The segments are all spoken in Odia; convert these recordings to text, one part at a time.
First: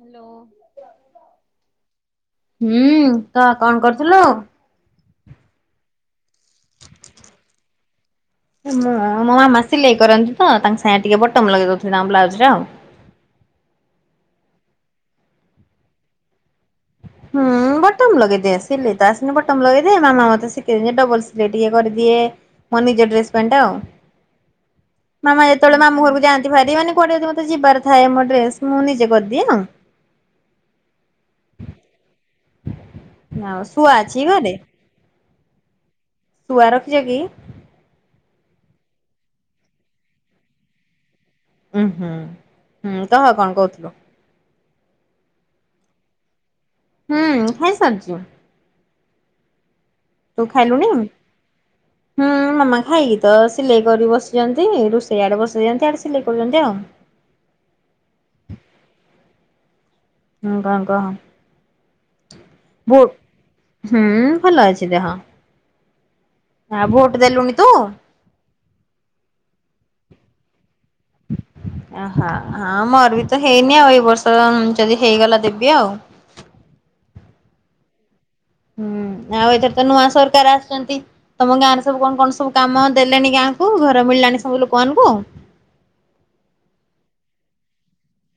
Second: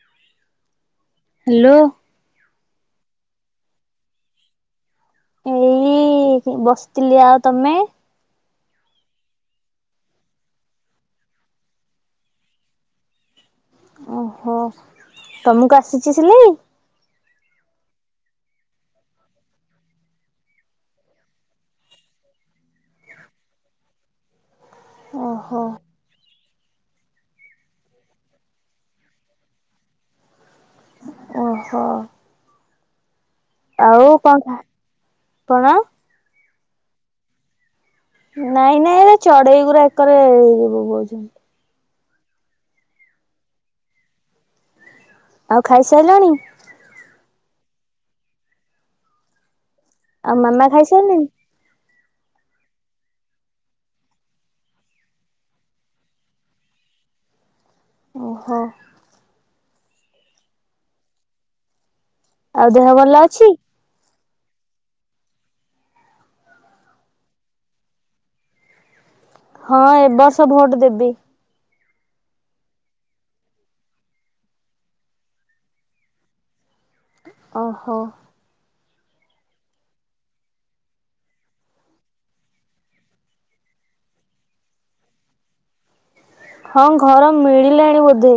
ହାଲୋ ହାଲୋ ହୁଁ କହ କଣ କରୁଥିଲୁ? ଏଇ ବସିଥିଲି ଆଉ ତମେ। ମୋ ମାମା ସିଲେଇ କରନ୍ତି ତ ତାଙ୍କ ସାଙ୍ଗରେ ଟିକେ ବଟମ ଲଗେଇ ଦେଉଥିଲେ ତାଙ୍କ ବଲାଉଜରେ ଆଉ। ଓହୋ ତମକୁ ଆସିଚି ସିଲେଇ? ହୁଁ [inaudible] ବଟମ ଲଗେଇଦିଏ ସିଲେଇ ତ ଆସିନି ବଟମ ଲଗେଇଦିଏ ମାମା ମତେ ଶିଖେଇଦିଏ ଡବଲ ସିଲେଇ ଟିକେ କରିଦିଏ। ମୋ ନିଜ ଡ୍ରେସ୍ ପେଣ୍ଟ ଆଉ। ମାମା ଓହୋ। ଯେତେବେଳେ ମାମୁଘରକୁ ଯାଆନ୍ତି ଭାରି ମାନେ କୁଆଡେ ଯଦି ମତେ ଯିବାର ଥାଏ ମୋ ଡ୍ରେସ ମୁଁ ନିଜେ କରିଦିଏ ଆଉ। ଓହୋ। ଶୁଆ ଆଉ ଅଛି ଘରେ କଣ କଣ। ଶୁଆ ରଖିଜ କି? ନାଇଁ ନାଇଁ ଏରା ଚଡେଇ ଗୁରା ଏକରେ ବୋବଉଚନ୍ତି। ଉଁ ହୁଁ ହୁଁ କହ କଣ କହୁଥିଲୁ? ଆଉ ଖାଇସାଇଲଣି। ହୁଁ ଖାଇ ସାରଚି। ଆଉ ତୁ ମାମା ଖାଇଲୁଣି। ଖାଇସାରିଲେଣି? ହୁଁ ମାମା ଖାଇକି ତ ସିଲେଇ କରି ବସିଚନ୍ତି ରୁଷେଇ ଆଡେ ବସେଇଚନ୍ତି ଆଡେ ସିଲେଇ କରୁଚନ୍ତି ଆଉ। ଓହୋ। ହୁଁ କଣ କହ? ଆଉ ଦେହ ଭୋଟ ଭଲ ଅଛି? ହୁଁ ଭଲ ଅଛି ଦେହ। ଭୋଟ ଦେଲୁଣି ତୁ? ହଁ ଏ ବର୍ଷ ଭୋଟ ଦେବି। ଆହା ହଁ ମୋର ବି ତ ହେଇନି ଆଉ ଏଇ ବର୍ଷ ଯଦି ହେଇଗଲା ଦେବି ଆଉ। ଓହୋ। ଆଉ ଏଥର ତ ନୂଆ ସରକାର ଆସଚନ୍ତି। ତମ ଗାଁ ରେ ସବୁ କଣ କଣ ସବୁ କାମ ଦେଲେଣି ଗାଁ କୁ ଘର ମିଳିଲାଣି ସବୁ ଲୁକମାନଙ୍କୁ? ହଁ ଘର ମିଳିଲାଣି ବୋଧେ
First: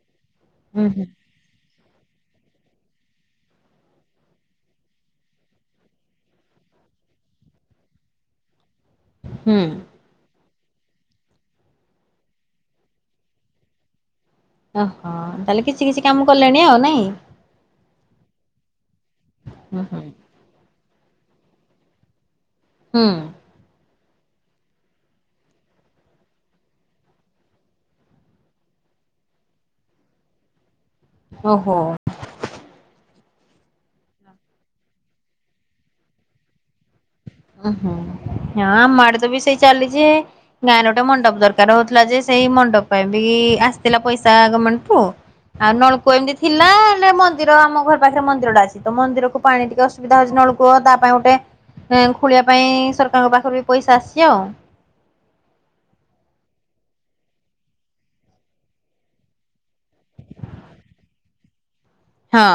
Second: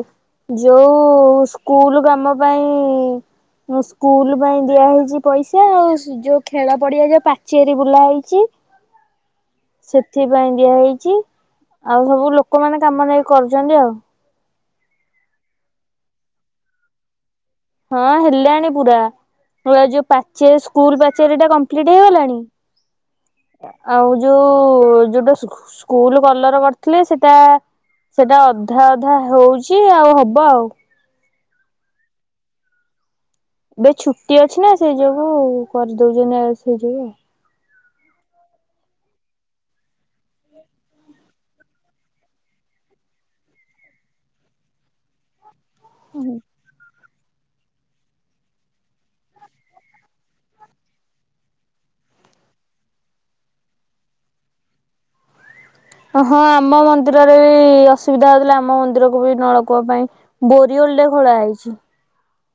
ହୁଁ ଯୋଉ। ହୁଁ। ସ୍କୁଲ କାମ ପାଇଁ ସ୍କୁଲ ପାଇଁ ଦିଆହେଇଚି ପଇସା ଆଉ। ଯୋଉ ଖେଳ ପଡିଆ ଯୋଉ ପାଚେରି ବୁଲା ହେଇଚି। ହୁଁ। ସେଥିପାଇଁ ଦିଆ ହେଇଚି ଆଉ ସବୁ ଲୋକମାନେ କାମ ନେଇ କରୁଚନ୍ତି ଆଉ। ଓହୋ ତାହାଲେ କିଛି କିଛି କାମ କଲେଣି ଆଉ ନାଇଁ। ହଁ ହେଲାଣି ପୁରା ହୁଁ ପୁରା ହୁଁ ଯୋଉ ପାଚେରି ସ୍କୁଲ ପାଚେରିଟା କମ୍ପ୍ଲିଟ ହେଇଗଲାଣି। ହୁଁ। ଆଉ ଯୋଉ ଯୋଉଟା ସ୍କୁଲ କଲର କରିଥିଲେ ସେଟା। ସେଟା ଅଧା ଅଧା ହଉଚି ଆଉ ହବ ଆଉ। ଓହୋ। ଏବେ ଛୁଟି ଅଛି ନା ସେଇ ଯୋଗୁ କରିଦଉଚନ୍ତି [unintelligible] ସେଇ ଯୋଗୁ ଆଉ। ଉଁ ହୁଁ ହଁ ଆମ ଆଡେ ବି ତ ସେଇ ଚାଲିଚି। ଗାଁରେ ଗୋଟେ ମଣ୍ଡପ ଦରକାର ହଉଥିଲା ଯେ ସେଇ ମଣ୍ଡପ ପାଇଁ ବି ଆସିଥିଲା ପଇସା ଗାମେଣ୍ଟ ପୁ। ଆଉ ନଳକୂଅ ଏମିତି ଥିଲା। ସେ ମନ୍ଦିର ଆମ ଘର ପାଖରେ ମନ୍ଦିରଟା ଅଛି ତ ମନ୍ଦିରକୁ ପାଣି ଟିକେ ଆସୁବିଧା ହଉଚି ତ ନଳକୂଅ ତା ପାଇଁ ଗୋଟେ। ଗାଁ ଖୁଳିବା ପାଇଁ ସରକାରଙ୍କ ପାଖରୁ ବି ପଇସା ଆସିଚି ଆଉ। ଅହଁ ଆମ ମନ୍ଦିରରେ ବି ଅସୁବିଧା ହଉଥିଲା ଆମ ମନ୍ଦିରକୁ ବି ନଳକୂଅ ପାଇଁ। ବୋରିଓଲ ଟେ ଖୋଳା ହେଇଚି। ହଁ।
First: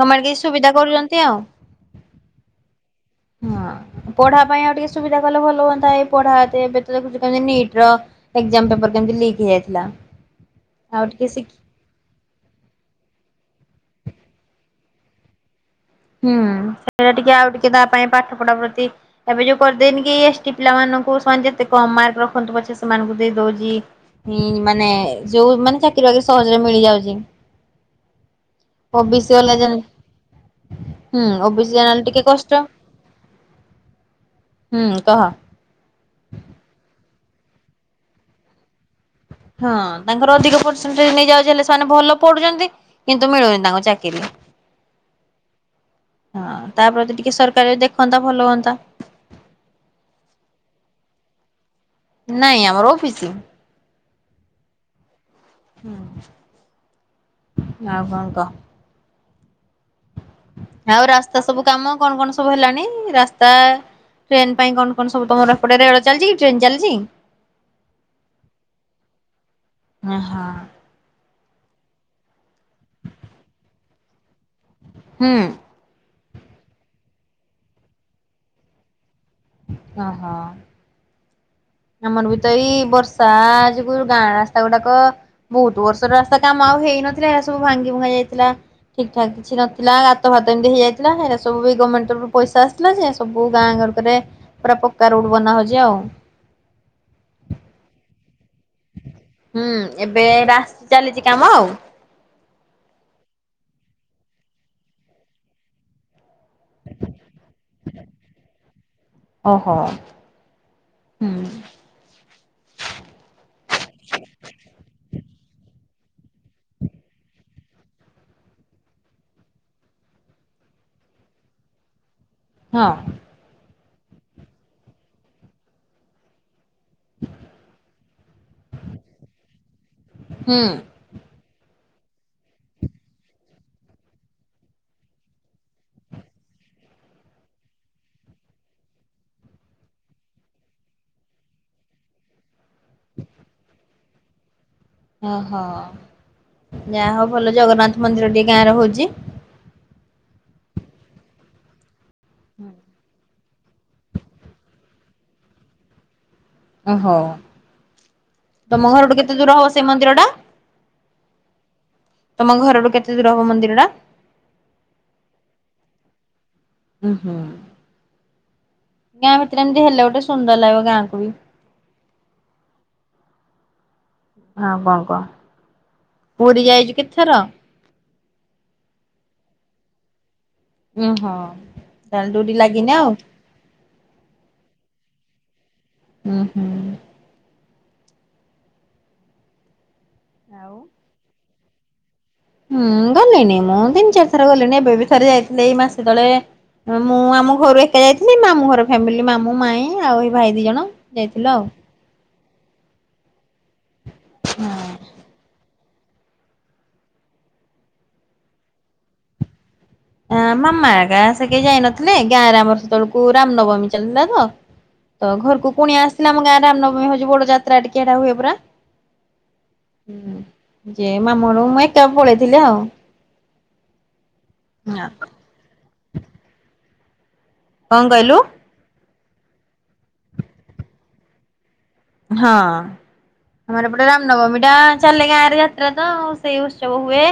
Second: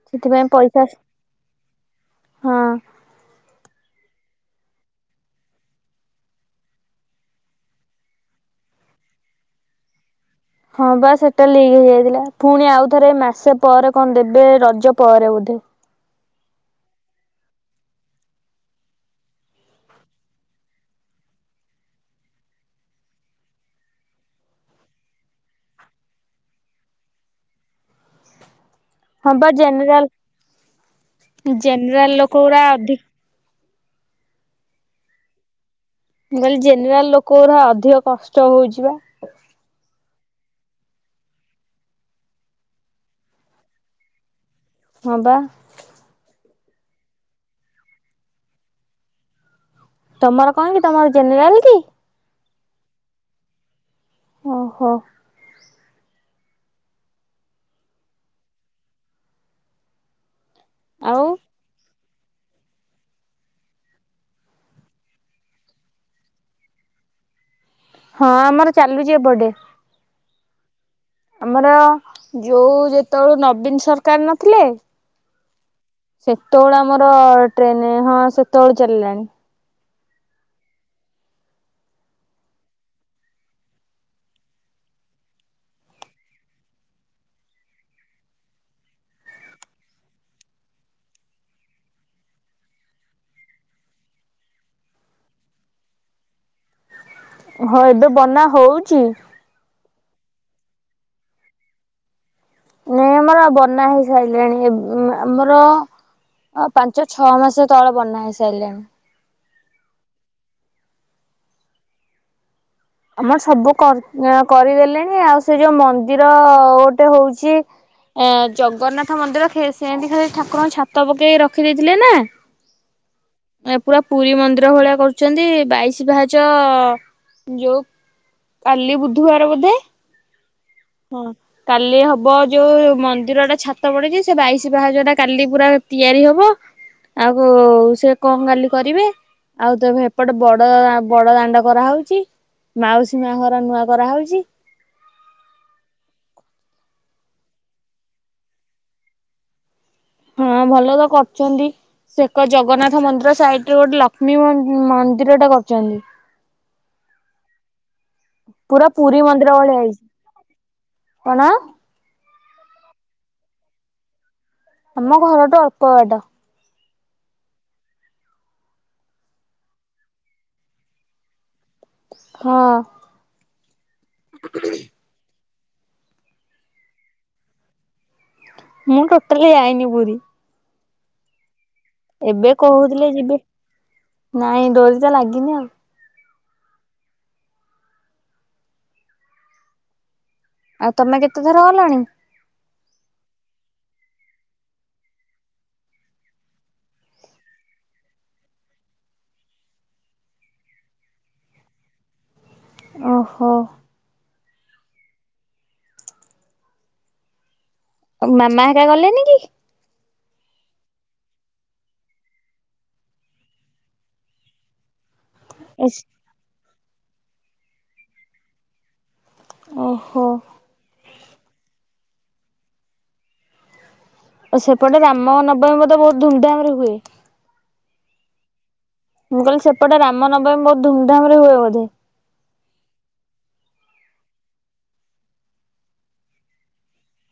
ଗମେଣ୍ଟ କିଛି ସେଥିପାଇଁ ସୁବିଧା ପଇସା କରୁଛନ୍ତି ଆଉ ହଁ। ହଁ ପଢା ପାଇଁ ଆଉ ଟିକେ ସୁବିଧା କଲେ ଭଲ ହୁଅନ୍ତା। ଏଇ ପଢା ଏ ଏବେ ତ ଦେଖୁଚନ୍ତି ନିଟ ର ଏକଜାମ ପେପର କେମତି ଲିକ୍ ହେଇଯାଇଥିଲା? ହଁ ଆଉ ବା ଟିକେ ସେଟା ଶିଖି ଲିକ୍ ହେଇଯାଇଥିଲା। ପୁଣି ଆଉଥରେ ମାସେ ପରେ କଣ ଦେବେ, ରଜ ପରେ ବୋଧେ। ହୁଁ ସେଇଟା ଟିକେ ଆଉ ଟିକେ ତା ପାଇଁ ପାଠ ପଢା ପ୍ରତି ଏବେ ଯୋଉ କରିଦେଇନି କି ଏସ୍ ଟି ପିଲାମାନାନଙ୍କୁ ସେମାନେ ଯେତେ କମ ମାର୍କ ରଖନ୍ତୁ ପଛେ ସେମାନଙ୍କୁ ଦେଇ ଦଉଚି। ହୁଁ ମାନେ ଯୋଉ ମାନେ ଚାକିରି ବାକିରି ସହଜରେ ମିଳିଯାଉଚି। ଓ ବି ସ ହଁ ବା ବାଲା ଜେନ୍ ଜେନେରାଲ ହୁଁ ଓ ବି ସି ଯାହେଲେ ଜେନେରାଲ ଟିକେ ଲୋକ ଗୁରା କଷ୍ଟ। ଅଧିକ ହୁଁ କହ। ମୁଁ କହିଲି ଜେନେରାଲ ଲୋକ ଗୁଡା ଅଧିକ କଷ୍ଟ ହଉଚି ବା। ହଁ ତାଙ୍କର ଅଧିକ ପରସେଣ୍ଟ ନେଇଯାଉଚି ବୋଲି ସେମାନେ ଭଲ ପଢୁଚନ୍ତି। କିନ୍ତୁ ମିଳୁନି ତାଙ୍କୁ ଚାକିରି। ହଁ ବା। ହଁ ତାପତି ଟିକେ ସରକାର ବି ଦେଖନ୍ତା ଭଲ ହୁଅନ୍ତା। ତମର କଣ କି? ତମର ଜେନେରାଲ କି? ନାଇଁ ଆମର ଅଫିସ। ଓହୋ। ହୁଁ ଆଉ କଣ କହ? ଆଉ ରାସ୍ତା ସବୁ କାମ କଣ କଣ ସବୁ ହେଲାଣି? ରାସ୍ତା ଟ୍ରେନ ପାଇଁ କଣ କଣ ସବୁ ତମର ଏପଟେ ଏରିଆ ରେ ଚାଲିଚି କି ଟ୍ରେନ ଚାଲିଚି? ହଁ ଆମର ଚାଲୁଚି ଏ ପଟେ। ଓ ହଁ। ଆମର ଯଉ ଯେତେବେଳୁ ନବୀନ ସରକାର ନଥିଲେ ହୁଁ। ସେତେବେଳୁ ଆମର ଟ୍ରେନ ହଁ ସେତେବେଳୁ ଚାଲିଲାଣି। ହ ହଁ। ଆମର ବି ତ ଏଇ ବର୍ଷା ଯୋଗୁଁ ଗାଁ ରାସ୍ତା ଗୁଡାକ ବହୁତ ବର୍ଷର ରାସ୍ତା କାମ ଆଉ ହେଇନଥିଲା। ଏ ସବୁ ଭାଙ୍ଗି ଭୂଙ୍ଗା ଯାଇଥିଲା। ଠିକ ଠାକ୍ କିଛି ନ ଥିଲା। ଗାତ ଫାତ ଏମିତି ହେଇଯାଇଥିଲା। ଏଇଟା ସବୁ ବି ଗମେଣ୍ଟରୁ ବି ପଇସା ଆସୀ ଥିଲା ଯେ ସବୁ ଗାଁ ଗରରେ ପୁରା ପକ୍କା ରଡ ବନା ହଉଚି ଆଉ। ଓହୋ ଏବେ ବନା ହଉଚି। ହୁଁ ଏବେ ରାସ ଚାଲିଚି କାମ ଆଉ। ନାଇଁ ଆମର ଆଉ ବନା ହେଇ ସାରିଲାଣି। ଏ ଏବ୍ ଆମର ହଁ ପାଞ୍ଚ ଛଅ ମାସ ତଳ ବନା ହେଇସାରିଲାଣି। ଓହୋ। ହୁଁ ଆମର ସବୁ କର କରିଦେଲେଣି। ଆଉ ସେ ଯୋଉ ମନ୍ଦିର ଗୋଟେ ହଉଚି ଆ ଜଗନ୍ନାଥ ମନ୍ଦିର ସେ ସେମିତି ଖାଲି ଠାକୁରଙ୍କୁ ଛାତ ପକେଇ ରଖିଦେଇଥିଲେ ନା। ହଁ। ଏ ପୁରା ପୁରୀ ମନ୍ଦିର ଭଳିଆ କରୁଚନ୍ତି, ବାଇଶି ପାହାଚ ଯୋଉ କାଲି ବୁଧବାର ବୋଧେ। ହୁଁ। ହଁ। କାଲି ହବ ଯୋଉ ମନ୍ଦିର ଟା ଛାତ ପଡିଚି, ସେ ବାଇଶ ପାହାଚ ଟା କାଲି ପୁରା ତିଆରି ହବ। ଆଉ ସେ କଣ କାଲି କରିବେ। ଆଉ ତ ଏପଟେ ବଡ ବଡ ଦାଣ୍ଡ କରାହଉଚି। ମାଉସୀ ମା ଘର ନୂଆ କରାହଉଚି। ଓହୋ ଯାହା ହଉ ଭଲ ଜଗନ୍ନାଥ ମନ୍ଦିର ଟି ଗାଁରେ ହଉଚି। ହଁ ଭଲ ତ କରୁଚନ୍ତି ସେ ଏକ ଜଗନ୍ନା ଥ ମନ୍ଦିର ସାଇଟରେ ଗୋଟେ ଲକ୍ଷ୍ମୀ ମ ମନ୍ଦିରଟା କରୁଚନ୍ତି। ଓହୋ ପୁରା ତମ ପୁରୀ ଘରଠୁ କେତେ ମନ୍ଦିର ଦୂର ହବ ଭଳିଆ ସେ ହେଇଛି ମନ୍ଦିରଟା? କଣ? ତମ ଘରଠୁ କେତେ ଦୂର ହବ ମନ୍ଦିରଟା? ଆମ ଘରଠୁ ଅଳ୍ପ ବାଟ। ଉଁହୁଁ ଗାଁ ଭିତରେ ଏମତି ହେଲେ ଗୋଟେ ସୁନ୍ଦର ଲାଗିବ ଗାଁକୁ ବି। ହ। ଆଉ କଣ କହ ପୁରୀ ଯାଇଚୁ କେତଥର? ମୁଁ ଟୋଟାଲି ଯାଇନି ପୁରୀ। ଉଁ ହ। ଏବେ କହୁଥିଲେ ଯିବେ ନାଇଁ ଡୋରି ତ ଲାଗିନି ଆଉ। ହୁଁ ହୁଁ। ଆଉ ତମେ କେତେ ଥର ଗଲଣି? ହୁଁ ଗଲିଣିି ମୁଁ ତିନି ଚାରି ଥର ଗଲିଣିି ଏବେ ବି ଥରେ ଯାଇଥିଲି ଏଇ ମାସେ ତଳେ। ଆ ମୁଁ ଆମ ଘରୁ ଏକା ଯାଇଥିଲି ମାମୁଁ ଘର ଫ୍ୟାମିଲି ମାମୁଁ ମାଇଁ ଆଉ ହେ ଭାଇ ଦି ଜଣ। ଯାଇଥିଲୁ ଆଉ। ଓହୋ। ହଁ। ଆଉ ମାମା ହେରିକା ଗଲେନି କି? ଆ ମାମା ହେକା ସେ କେହି ଯାଇନଥିଲେ ଗାଁରେ ଆମର ସେତବଳୁକୁ ରାମ୍ ନବମୀ ଚାଲିଥିଲା ତ। ତ ଘରକୁ କୁଣିଆ ଆସଥିଲେ ଆମ ଗାଁ ରାମ୍ ନବମୀ ହଉଚି ବଡ ଯାତ୍ରା ଟିକେ ହେଟା ହୁଏ ପରା। ଓହୋ ହୁଁ ଯେ ମାମୁଁ ଘରୁକୁ ମୁଁ ଏକା ପଳେଇଥିଲି ଆଉ। ସେପଟେ ହଁ, ରାମ ନବମୀ ମଧ୍ୟ ବହୁତ୍ ଧୁମଧାମ୍ ରେ ହୁଏ? କଣ କହିଲୁ? ମୁଁ କହିଲି ସେପଟେ ରାମନବମୀ ବହୁତ୍ ଧୁମଧାମ୍ ରେ ହୁଏ ବୋଧେ? ହଁ। ଆମର ଏପଟେ ରାମନବମୀ ଟା ଚାଲେ ଗାଁ ରେ ଯାତ୍ରା ତ ସେଇ ଉତ୍ସବ ହୁଏ।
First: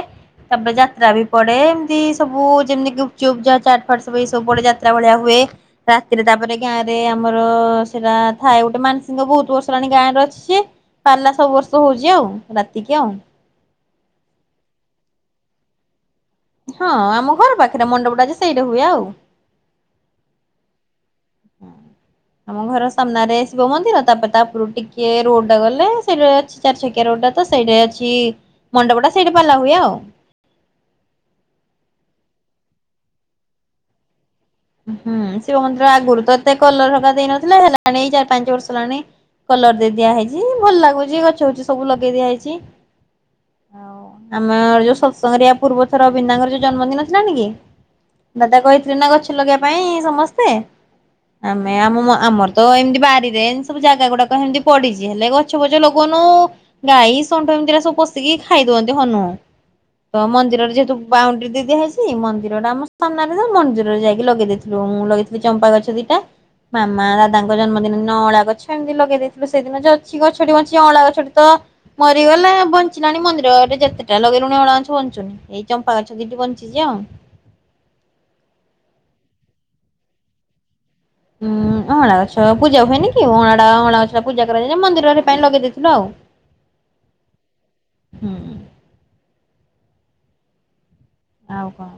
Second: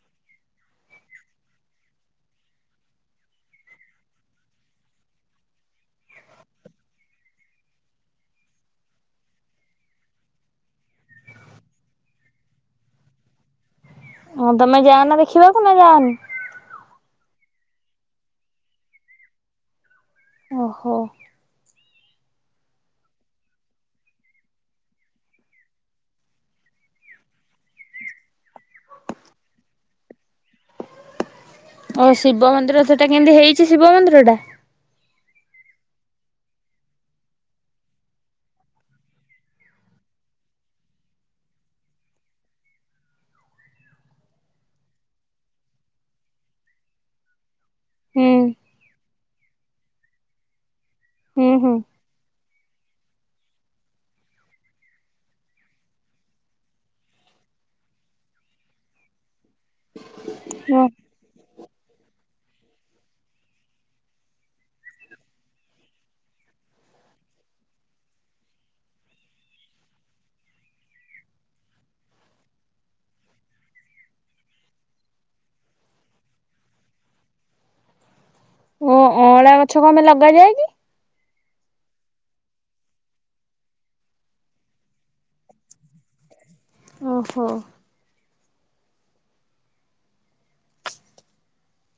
ତାପରେ ଯାତ୍ରା ବି ପଡେ ଏମତି ସବୁ ଯେମିତି ଗୁପ୍ ଚୁପ୍ ଚାଟ ଫାଟ ସବୁ ଏସବୁ ପଡେ ଯାତ୍ରା ଭଳିଆ ହୁଏ। ରାତିରେ ତାପରେ ଗାଁ ରେ ଆମର ସେଟା ଥାଏ ଗୋଟେ ମାନସିଙ୍ଗ ବହୁତ୍ ବର୍ଷ। ହେଲାଣି ଗାଁ ରେ ଅଛି ପାଲା ସବୁ ବର୍ଷ ହଉଛି ଆଉ ରାତିକି ଆଉ। ହଁ ତମେ ଯାଅନା ଦେଖିବାକୁ ନା ଯାଅନି? ହଁ ଆମ ଘର ପାଖେରେ ମଣ୍ଡପଟା ଯେ ସେଇଟେ ହୁଏ ଆଉ। ଓହୋ। [inaudible] ଆମ ଘର ସାମ୍ନାରେ ଶିବ ମନ୍ଦିର ତାପରେ ତା ଉପୁରୁକୁ ଟିକେ ରୋଡ୍ ଟା ଗଲେ ସେଇଟେ ଅଛି। ଚାରିଛକିଆ ରୋଡ୍ ଟା ତ ସେଇଠେ ଅଛି ମଣ୍ଡପଟା ସେଇଠେ ପାଲା ହୁଏ ଆଉ। ଓ ଶିବ ମନ୍ଦିର ସେଟା କେନ୍ତି ହେଇଛି ଶିବ ମନ୍ଦିର ଟା? ହୁଁ ଶିବ ମନ୍ଦିର ଆଗୁରୁ ତ ଏତେ କଲର ହରକା ଦେଇନଥିଲେ ହେଲାଣି ଏଇ ଚାର ପାଞ୍ଚ ବର୍ଷ ହେଲାଣି। କଲର ଦେଇ ଦିଆ ହେଇଛି ଭଲ ଲାଗୁଛି ଗଛ ବୁଛ ସବୁ ଲଗେଇ ଦିଆ ହେଇଛି। ଆଉ ଆମର ଯୋଉ ସତସଙ୍ଗରେ ୟା ପୂର୍ବ ଥର ଭିନ୍ନାଙ୍କର ଯୋଉ ଜନ୍ମଦିନ ଥିଲାନି କି। ହୁଁ ଦାଦା କହିଥିଲେ ନା ଗଛ ଲଗେଇବା ପାଇଁ ସମସ୍ତେ ହୁଁ ହୁଁ ଆମେ ଆମମ ଆମର। ତ ଏମତି ବାରିରେ ଏମତି ସବୁ ଜାଗା ଗୁଡାକ ହେମତି ପଡିଚି ହେଲେ ଗଛ ପଛ ଲଗଉନୁ। ଗାଈ ଷଣ୍ଢ ଏମିତିରା ସବୁ ପଷିକି ଖାଇଦଉଚନ୍ତି ହନୁ। ତ ମନ୍ଦିରରେ ଯେହେତୁ ବାଉଣ୍ଡ୍ରୀ ଦେଇ ଦିଆହେଇଛି ମନ୍ଦିର ଟା ଆମ ସାମ୍ନାରେ ଯେ ମନ୍ଦିରରେ ଯାଇ। ଲଗେଇ ଦେଇଥିଲୁ ମୁଁ ଲଗେଇଥିଲି ଚମ୍ପା ଗଛ ଦିଟା। ମାମା ଦାଦାଙ୍କ ଜନ୍ମଦିନ ଦିନ ଅଁଳା ଗଛ ଏମିତି ଲଗେଇ ଦେଇଥିଲେସେଇଦିନ ଅଛି ଗଛଟି ବଞ୍ଚି ଗଛଟି ଅଁଳା ଗଛଟି ତ ମରିଗଲ ବଞ୍ଚିଲାଣି ମନ୍ଦିର ରେ ଯେତେଟା ଲଗେଇଲୁଣି ଅଁଳା ଗଛ ବଞ୍ଚୁନି। ଏଇ ଚମ୍ପା ଗଛ ଦିଟି ବଞ୍ଚିଛି ଆଉ। ଓ ଅଁଳା ଗଛ କଣ ପାଇଁ ଲଗାଯାଏ କି? ଉଁ ଅଁଳା ଗଛ ପୂଜା ହୁଏନି କି ଅଁଳାଟା ଅଁଳା ଗଛ ଟା ପୂଜା କରାଯାଏ। ମନ୍ଦିରରେ ହେ ପାଇଁ ଲଗେଇ ଦେଇଥିଲୁ ଆଉ। ଓହୋ। ହୁଁ। ଆଉ କହ।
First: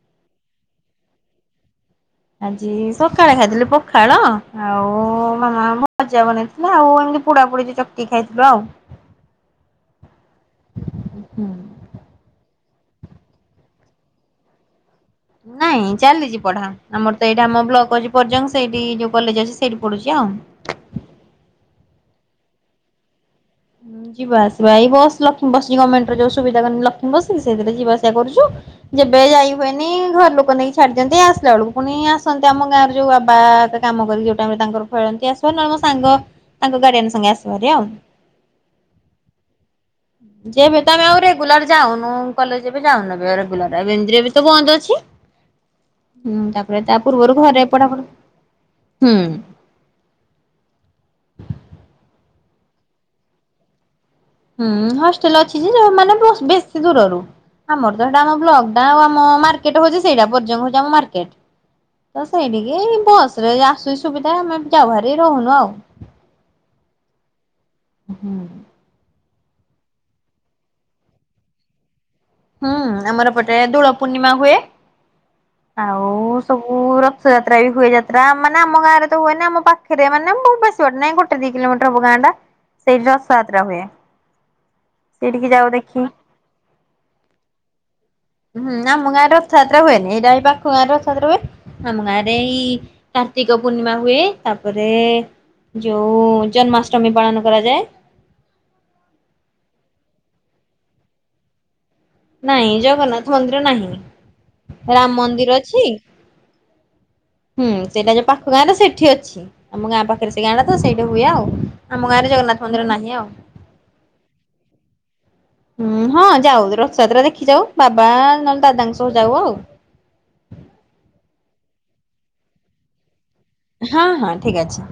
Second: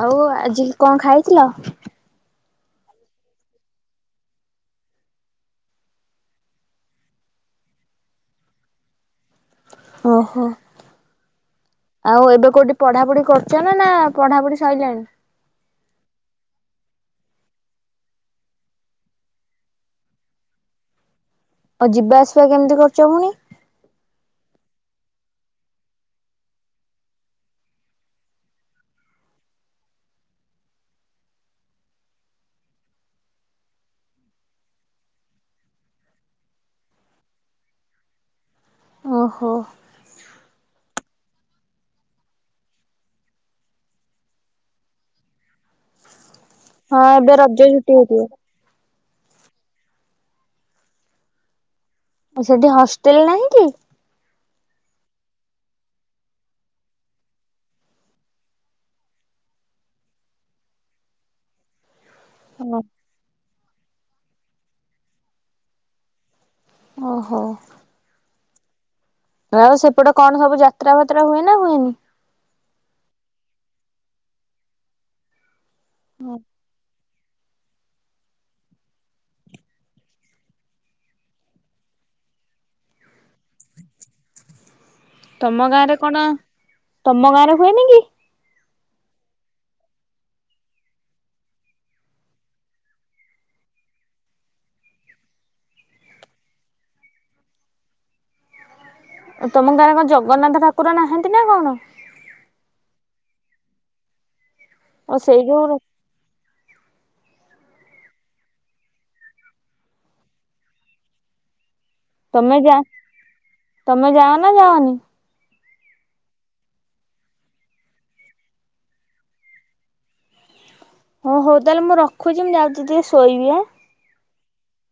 ଆଉ ଆଜି କଣ ଖାଇଥିଲ? ଆଜି ସକାଳେ ଖାଇଥିଲୁ ପଖାଳ ଆଉ ମାମା ଭଜା ବନେଇଥି ନା ଆଉ ଏମିତି ପୋଡା ପୁଡିଛି ଚକଟି ଖାଇଥିଲୁ ଆଉ ଓହୋ। ଆଉ ଏବେ କୋଉଠି ପଢା ପଢି କରୁଛ ନା ନା ପଢାପଢି ସରିଲାଣି? ନାଇଁ ଚାଲିଛି ପଢା ଆମର ତ ଏଇଠା ଆମ ବ୍ଲକ ଅଛି ପର୍ଯ୍ୟଙ୍ଗ ସେଇଠି ଯୋଉ କଲେଜ ଅଛି ସେଇଠି ପଢୁଛି ଆଉ। ଆଉ ଯିବା ଆସିବା କେମିତି କରୁଛ ପୁଣି। ଯିବା ଆସିବା ଏଇ ବସ୍ ଲଷ୍ମୀ ବସ ଗମେଣ୍ଟ ର ଯୋଉ ସୁବିଧା କରୁନିକିଲଷ୍ମୀ ବସ ସେଇଥିରେ ଯିବା ଆସିବା କରୁଛୁ।। ଯେବେ ଯାଇ ହୁଏନି ଘର ଲୋକ ନେଇକି ଛାଡି ଦିନ୍ତି ଆସିଲା ବେଳକୁ ପୁଣି ଆସନ୍ତି ଆମ ଗାଁ ର ଯୋଉ ବାବା କାମ କରିକି ଯୋଉ ଟାଇମ ରେ ତାଙ୍କର ଫେରନ୍ତି ଆସିବ ନହେଲେ ମୋ ସାଙ୍ଗ ତାଙ୍କ ଗାଡିଆନ ସାଙ୍ଗେ ଆସୁ ଭାରି ଆଉ। ଓହୋ। ଯେବେ ତ ଆମେ ଆଉ ରେଗୁଲାର ଯାଉନୁ କଲେଜ ଏବେ ଯାଉନୁରେଗୁଲାର ଏ ଏମିତି ରେ ବି ତ ବନ୍ଦ ଅଛି। [unintelligible] ହୁଁ ତାପରେ ତା ହଁ ଏବେ ପୂର୍ବରୁ ରଜ ଘରେ ଏପଟ ଛୁଟି ହେଇଥିବ। ସେପଟହୁଁ। ଆଉ ସେଠି ହଷ୍ଟେଲ ନାହିଁ କି? ହୁଁ ହଷ୍ଟେଲ ଅଛି ଯୋଉ ମାନେ ବେଶୀ ଦୂରରୁ ଆମର ତ ସେଟା ଆମ ବ୍ଲକ ଟା ଆଉ ଆମ ମାର୍କେଟ ହଉଛି ସେଇଟା ପର୍ଯ୍ୟଙ୍ଗ ହେଉଛି ଆମ ମାରକେଟ୍। ତ ହଁ। ସେଇଠିକି ବସ ରେ ଆସୁଛିି ସୁବିଧା ଆମେ ଯାଉ ଭାରି ରହୁନୁ ଆଉ। ଓହୋ। ହୁଁ। ଆଉ ସେପଟେ କଣ ସବୁ ଯାତ୍ରା ଫାତ୍ରା ହୁଏ ନା ହୁଏନି? ହୁଁ ଆମର ପଟେ ଦୋଳ ପୂର୍ଣ୍ଣିମା ହୁଏ ଆଉ ସବୁ ହୁ ରଥଯାତ୍ରା ବି ହୁଏ ଯାତ୍ରା ମାନେ ଆମ ଗାଁ ରେ ତ ହୁଏନି ଆମ ପାଖରେ ମାନେ ବ [unintelligible] ନାଇଁ ଗୋଟେ ଦି କିଲୋମିଟର ଅଛି ଗାଁଟା ସେଠି ରଥଯାତ୍ରା ହୁଏ? ସେଇଠିକି ଯାଉ ତମ ଗାଁରେ ଦେଖି। କଣ ତମ ଗାଁରେ ହୁଏନି କି। ହୁଁ ଆମଁ ଗାଁ ରେ ରଥ ଯାତ୍ରା ହୁଏନି ଏଇଟା ହେଇ ପାଖ ଗାଁ ରେ ରଥଯାତ୍ରା ହୁଏ। ଆମ ଗାଁ ରେ ଏଇ କାର୍ତ୍ତିକ ପୂର୍ଣ୍ଣିମା ହୁଏ ତାପରେ। ଯଉଁ ଜନ୍ମାଷ୍ଟମୀ ପାଳନ କରାଯାଏ। ତମ ଗାଁ ରେ କଣ ଜଗନ୍ନାଥ ଠାକୁର ନାହାଁନ୍ତି ନା କଣ? ନାହିଁ ଜଗନ୍ନାଥ ମନ୍ଦିର ନାହିଁ ଓ ରାମ ସେଇ ମନ୍ଦିର ଅଛି। [inaudible] ହୁଁ ସେଇଟା ଯୋଉ ପାଖ ଗାଁଟା ସେଇଠି ଅଛି ଆମ ଗାଁ ପାଖରେ ସେଇ ଗାଁ ଟା ତ ସେଇଠି ହୁଏ ଆଉ। ଆମ ଗାଁରେ ତମେ ଜଗନ୍ନାଥ ଯା ମନ୍ଦିର ନାହିଁ ଆଉ। ତମେ ଯାଅ ନା ଯାଅନି? ହୁଁ ହଁ ଯାଉ ରଥଯାତ୍ରା ଦେଖି ଯାଉ ବାବା ନହେଲେ ଦାଦାଙ୍କ ସହ ଯାଉ ଆଉ। ହଉ ହଉ ତାହେଲେ ମୁଁ ରଖୁଛି ମୁଁ ଯାଉଛିି ଟିକେ ଶୋଇବି ଆଁ। ହଁ ହଁ ଠିକ୍ ଅଛି।